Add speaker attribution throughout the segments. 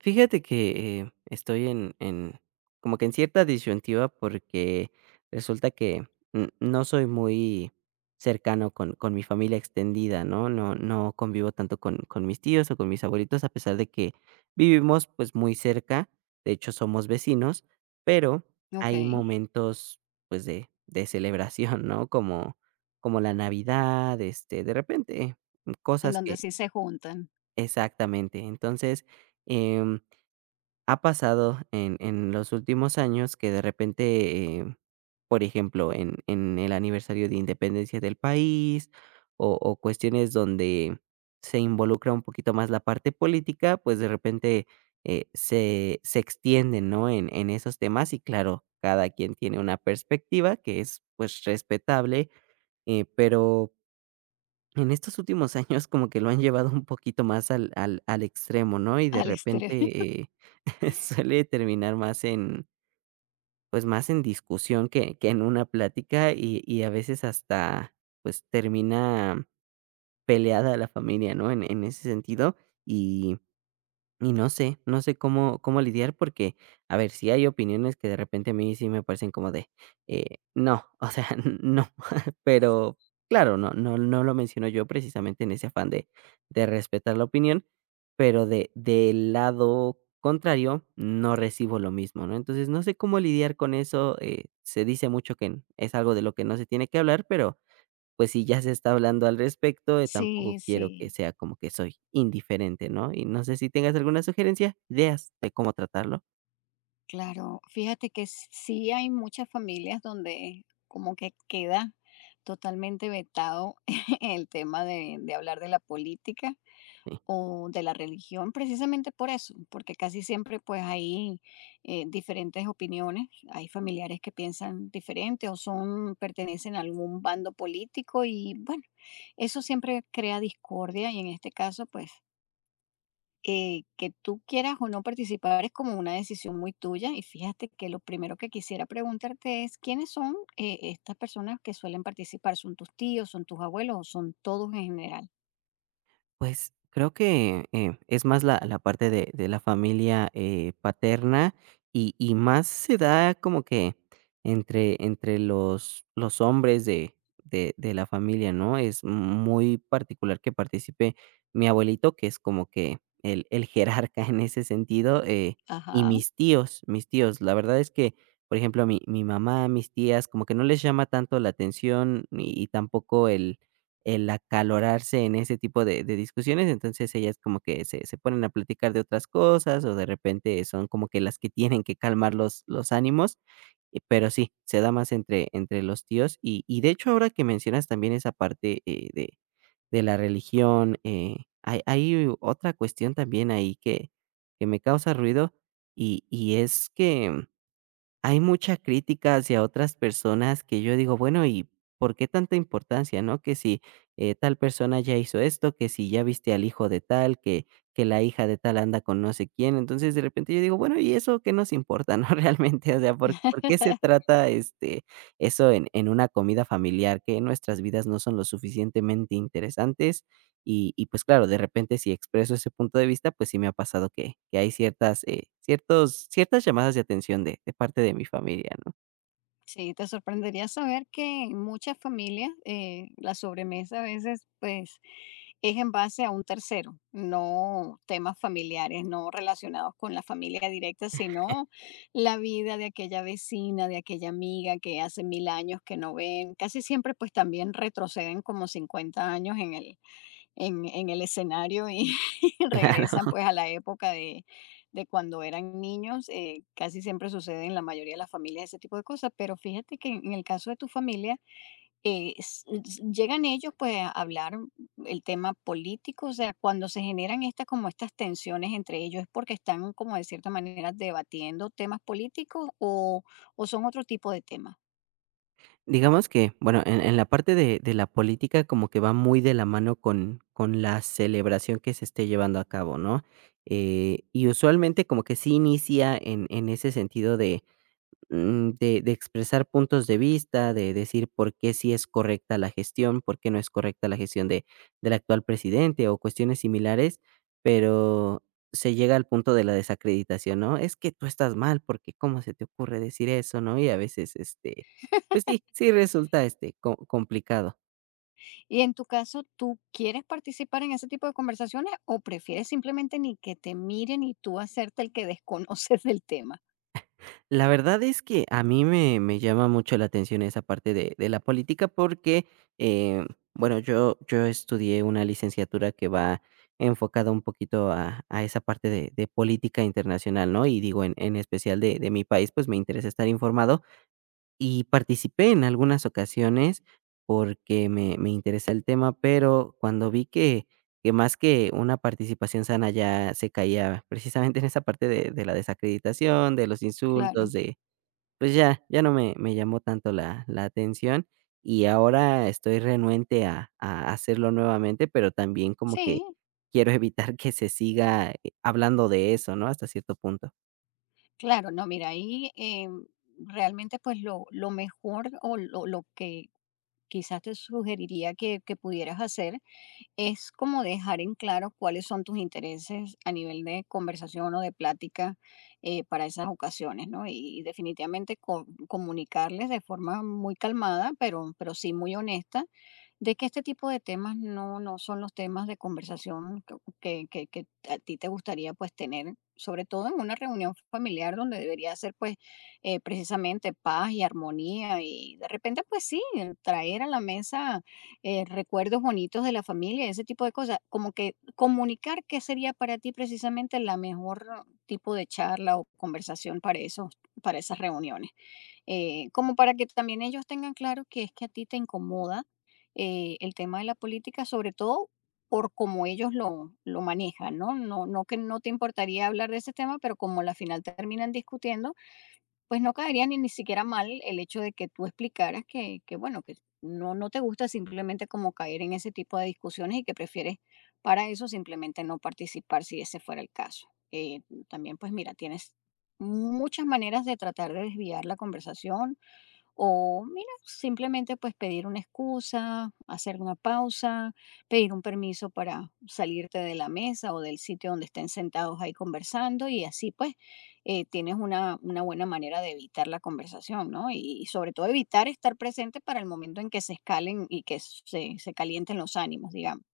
Speaker 1: Fíjate que, estoy en como que en cierta disyuntiva porque resulta que, no soy muy cercano con mi familia extendida, ¿no? No convivo tanto con mis tíos o con mis abuelitos, a pesar de que vivimos, pues, muy cerca, de hecho, somos vecinos, pero hay
Speaker 2: Okey,
Speaker 1: momentos, pues, de celebración, ¿no? Como como la Navidad, este, de repente,
Speaker 2: en
Speaker 1: cosas que
Speaker 2: donde sí se juntan
Speaker 1: exactamente. Entonces, em ha pasado en los últimos años que de repente, por ejemplo, en el aniversario de independencia del país, o cuestiones donde se involucra un poquito más la parte política, pues, de repente, se extienden, ¿no?, en esos temas y claro, cada quien tiene una perspectiva que es, pues, respetable, pero en estos últimos años como que lo han llevado un poquito más al extremo, ¿no? Y de
Speaker 2: al exterior.
Speaker 1: repente, suele terminar más en, pues, más en discusión que en una plática y a veces hasta, pues, termina peleada la familia, ¿no? En ese sentido, y y no sé, no sé cómo lidiar porque, a ver, si hay opiniones que de repente a mí sí me parecen como de, no, o sea, no pero claro, no lo menciono yo precisamente en ese afán de respetar la opinión, pero de del lado contrario no recibo lo mismo, ¿no? Entonces, no sé cómo lidiar con eso, se dice mucho que n es algo de lo que no se tiene que hablar, pero, pues, si ya se está hablando al respecto, tampoco
Speaker 2: Sí,
Speaker 1: quiero que
Speaker 2: sí,
Speaker 1: sea como que soy indiferente, ¿no? Y no sé si tengas alguna sugerencia, ideas de cómo tratarlo.
Speaker 2: claro. Fíjate que sí hay muchas familias donde como que queda totalmente vetado el tema de hablar de la política o de la religión, precisamente por eso, porque casi siempre, pues, hay diferentes opiniones. Hay familiares que piensan diferente o son pertenecen a algún bando político y, bueno, eso siempre crea discordia y en este caso, pues, que tú quieras o no participar es como una decisión muy tuya y fíjate que lo primero que quisiera preguntarte es quiénes son estas personas que suelen participar, ¿son tus tíos, son tus abuelos o son todos en general?
Speaker 1: Pues creo que, es más la parte de la familia, paterna y más se da como que entre los hombres de la familia, ¿no? Es muy particular que participe mi abuelito, que es como que el jerarca en ese sentido, y
Speaker 2: Ajá.
Speaker 1: mis tíos, mis tíos. La verdad es que, por ejemplo, mi mamá, mis tías, como que no les llama tanto la atención y tampoco el acalorarse en ese tipo de discusiones, entonces ellas como que se ponen a platicar de otras cosas, o de repente son como que las que tienen que calmar los ánimos, pero sí, se da más entre los tíos. Y de hecho, ahora que mencionas también esa parte, de la religión, hay otra cuestión también ahí que me causa ruido, y es que hay mucha crítica hacia otras personas que yo digo, bueno, ¿y por qué tanta importancia, no? Que si tal persona ya hizo esto, que si ya viste al hijo de tal, que la hija de tal anda con no sé quién. Entonces, de repente yo digo, bueno, ¿y eso qué nos importa, no? Realmente, o sea, por qué se trata este, eso en una comida familiar? Que nuestras vidas no son lo suficientemente interesantes y pues claro, de repente, si expreso ese punto de vista, pues sí me ha pasado que hay ciertas, ciertos ciertas llamadas de atención de parte de mi familia, ¿no?
Speaker 2: Sí, te sorprendería saber que en muchas familias la sobremesa a veces pues es en base a un tercero, no temas familiares, no relacionados con la familia directa, sino la vida de aquella vecina, de aquella amiga que hace 1000 años que no ven. Casi siempre pues también retroceden como 50 años en el escenario y regresan
Speaker 1: Claro.
Speaker 2: pues a la época de cuando eran niños. Casi siempre sucede en la mayoría de las familias ese tipo de cosas, pero fíjate que en el caso de tu familia, llegan ellos pues a hablar el tema político. O sea, cuando se generan estas como estas tensiones entre ellos, ¿es porque están como de cierta manera debatiendo temas políticos o son otro tipo de temas?
Speaker 1: Digamos que, bueno, en la parte de la política como que va muy de la mano con la celebración que se esté llevando a cabo, ¿no? Y usualmente como que sí inicia en ese sentido de de expresar puntos de vista, de decir por qué sí es correcta la gestión, por qué no es correcta la gestión de, del actual presidente o cuestiones similares, pero se llega al punto de la desacreditación, ¿no? Es que tú estás mal, porque cómo se te ocurre decir eso, ¿no? Y a veces, este, pues sí, sí resulta este complicado.
Speaker 2: Y en tu caso, ¿tú quieres participar en ese tipo de conversaciones o prefieres simplemente ni que te miren y tú hacerte el que desconoces del tema?
Speaker 1: La verdad es que a mí me, me llama mucho la atención esa parte de la política porque, eh, bueno, yo estudié una licenciatura que va enfocada un poquito a esa parte de política internacional, ¿no? Y digo, en especial de mi país, pues me interesa estar informado y participé en algunas ocasiones porque me interesa el tema, pero cuando vi que más que una participación sana ya se caía precisamente en esa parte de la desacreditación, de los insultos,
Speaker 2: Claro,
Speaker 1: de, pues ya, ya no me llamó tanto la atención, y ahora estoy renuente a hacerlo nuevamente, pero también como que
Speaker 2: sí,
Speaker 1: quiero evitar que se siga, hablando de eso, ¿no? Hasta cierto punto.
Speaker 2: claro, no, mira, ahí realmente pues lo mejor o lo que quizás te sugeriría que pudieras hacer es como dejar en claro cuáles son tus intereses a nivel de conversación o de plática para esas ocasiones, ¿no? Y definitivamente comunicarles de forma muy calmada, pero sí muy honesta de que este tipo de temas no son los temas de conversación que a ti te gustaría pues tener, sobre todo en una reunión familiar donde debería ser pues precisamente paz y armonía y de repente pues sí, el traer a la mesa recuerdos bonitos de la familia, ese tipo de cosas, como que comunicar qué sería para ti precisamente la mejor tipo de charla o conversación para esas reuniones, como para que también ellos tengan claro que es que a ti te incomoda el tema de la política, sobre todo por cómo ellos lo manejan, ¿no? No, no que no te importaría hablar de ese tema, pero como la final terminan discutiendo, pues no caería ni siquiera mal el hecho de que tú explicaras que bueno, que no te gusta simplemente como caer en ese tipo de discusiones y que prefieres para eso simplemente no participar si ese fuera el caso. Eh, También, pues mira, tienes muchas maneras de tratar de desviar la conversación o mira, simplemente pues pedir una excusa, hacer una pausa, pedir un permiso para salirte de la mesa o del sitio donde estén sentados ahí conversando y así pues tienes una buena manera de evitar la conversación, ¿no? Y, sobre todo evitar estar presente para el momento en que se escalen y que se calienten los ánimos, digamos.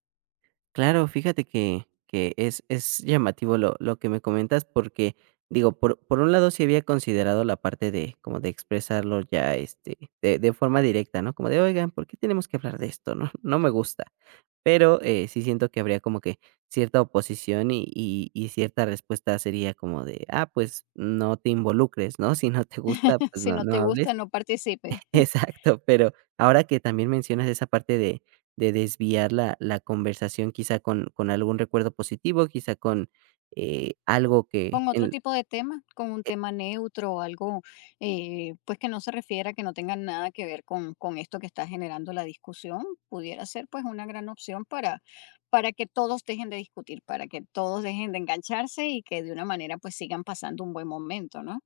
Speaker 1: Claro, fíjate que es llamativo lo que me comentas porque, digo, por un lado, sí había considerado la parte de como de expresarlo ya, este, de forma directa, ¿no? Como de: "Oigan, ¿por qué tenemos que hablar de esto?", ¿no? No me gusta. Pero, sí siento que habría como que cierta oposición y cierta respuesta sería como de: "Ah, pues no te involucres", ¿no? Si no te gusta, pues
Speaker 2: Si
Speaker 1: no
Speaker 2: no
Speaker 1: no
Speaker 2: te gusta,
Speaker 1: hables.
Speaker 2: no participes.
Speaker 1: Exacto, pero ahora que también mencionas esa parte de desviar la conversación, quizá con algún recuerdo positivo, quizá con, algo que
Speaker 2: Con otro
Speaker 1: el
Speaker 2: tipo de tema, con un tema neutro o algo pues que no se refiera, que no tenga nada que ver con esto que está generando la discusión, pudiera ser pues una gran opción para que todos dejen de discutir, para que todos dejen de engancharse y que de una manera pues sigan pasando un buen momento, ¿no?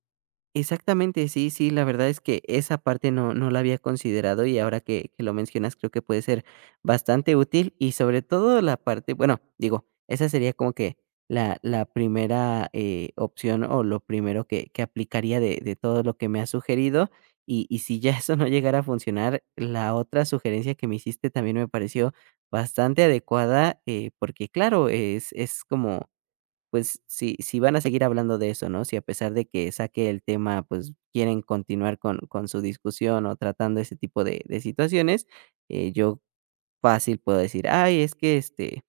Speaker 1: Exactamente, sí, sí, la verdad es que esa parte no, no la había considerado y ahora que lo mencionas creo que puede ser bastante útil y sobre todo la parte, bueno, digo, esa sería como que la primera opción o lo primero que aplicaría de todo lo que me has sugerido y si ya eso no llegara a funcionar, la otra sugerencia que me hiciste también me pareció bastante adecuada porque claro, es como pues, si van a seguir hablando de eso, ¿no? Si a pesar de que saque el tema, pues, quieren continuar con su discusión o tratando ese tipo de situaciones, yo fácil puedo decir: "Ay, es que, este,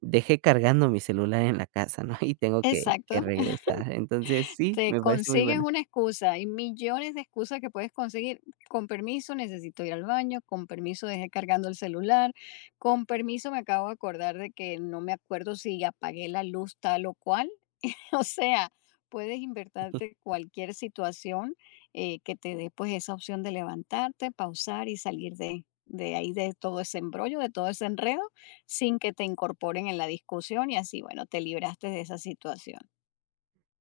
Speaker 1: dejé cargando mi celular en la casa", ¿no? Y tengo que
Speaker 2: Exacto.
Speaker 1: regresar. Entonces, sí,
Speaker 2: Te
Speaker 1: me parece muy
Speaker 2: consigues
Speaker 1: buena.
Speaker 2: una excusa, hay millones de excusas que puedes conseguir. Con permiso, necesito ir al baño, con permiso, dejé cargando el celular, con permiso, me acabo de acordar de que no me acuerdo si apagué la luz tal o cual. O sea, puedes inventarte cualquier situación que te dé pues esa opción de levantarte, pausar y salir de ahí, de todo ese embrollo, de todo ese enredo, sin que te incorporen en la discusión y así, bueno, te libraste de esa situación.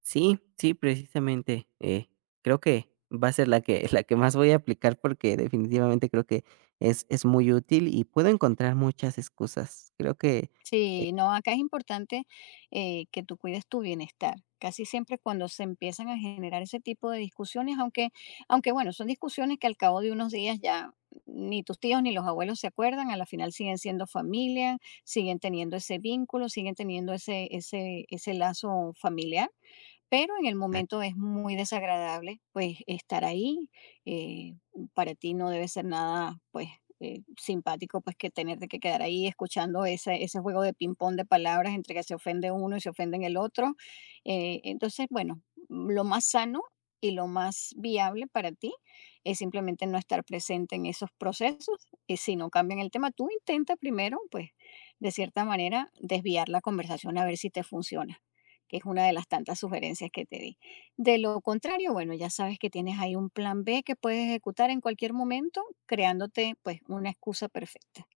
Speaker 1: Sí, sí, precisamente, creo que va a ser la que la que más voy a aplicar porque definitivamente creo que es muy útil y puedo encontrar muchas excusas. Creo que
Speaker 2: Sí, no, acá es importante que tú cuides tu bienestar. Casi siempre cuando se empiezan a generar ese tipo de discusiones, aunque bueno, son discusiones que al cabo de unos días ya ni tus tíos ni los abuelos se acuerdan, a la final siguen siendo familia, siguen teniendo ese vínculo, siguen teniendo ese lazo familiar pero en el momento es muy desagradable, pues, estar ahí, eh, para ti no debe ser nada, pues, simpático, pues, que tenerte que quedar ahí escuchando ese juego de ping-pong de palabras entre que se ofende uno y se ofenden el otro, entonces, bueno, lo más sano y lo más viable para ti es simplemente no estar presente en esos procesos, y si no cambian el tema, tú intenta primero, pues, de cierta manera, desviar la conversación a ver si te funciona que es una de las tantas sugerencias que te di. De lo contrario, bueno, ya sabes que tienes ahí un plan B que puedes ejecutar en cualquier momento, creándote pues una excusa perfecta.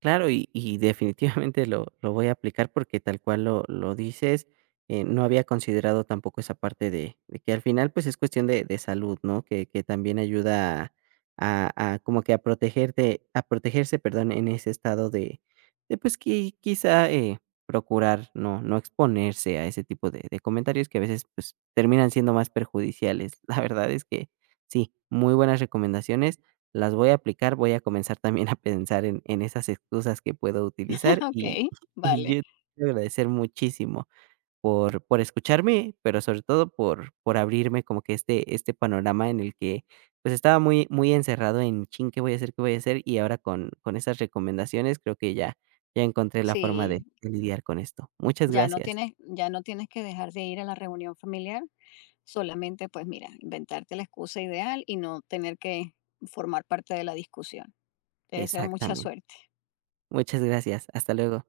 Speaker 1: Claro, y definitivamente lo voy a aplicar porque tal cual lo dices, no había considerado tampoco esa parte de que al final, pues, es cuestión de salud, ¿no? Que también ayuda a como que a protegerte a protegerse, perdón, en ese estado de, pues, que quizá, procurar no exponerse a ese tipo de comentarios que a veces, pues, terminan siendo más perjudiciales. La verdad es que sí, muy buenas recomendaciones. Las voy a aplicar, voy a comenzar también a pensar en esas excusas que puedo utilizar y
Speaker 2: Ok,
Speaker 1: y
Speaker 2: vale.
Speaker 1: yo te quiero agradecer muchísimo por escucharme, pero sobre todo por abrirme como que este panorama en el que, pues, estaba muy muy encerrado en: "Chin, ¿qué voy a hacer? ¿Qué voy a hacer?". Y ahora con esas recomendaciones creo que ya ya encontré la forma
Speaker 2: Sí,
Speaker 1: de lidiar con esto. Muchas gracias.
Speaker 2: ya no tienes que dejar de ir a la reunión familiar, solamente pues mira, inventarte la excusa ideal y no tener que formar parte de la discusión. Te deseo mucha
Speaker 1: Exactamente.
Speaker 2: suerte.
Speaker 1: Muchas gracias. Hasta luego.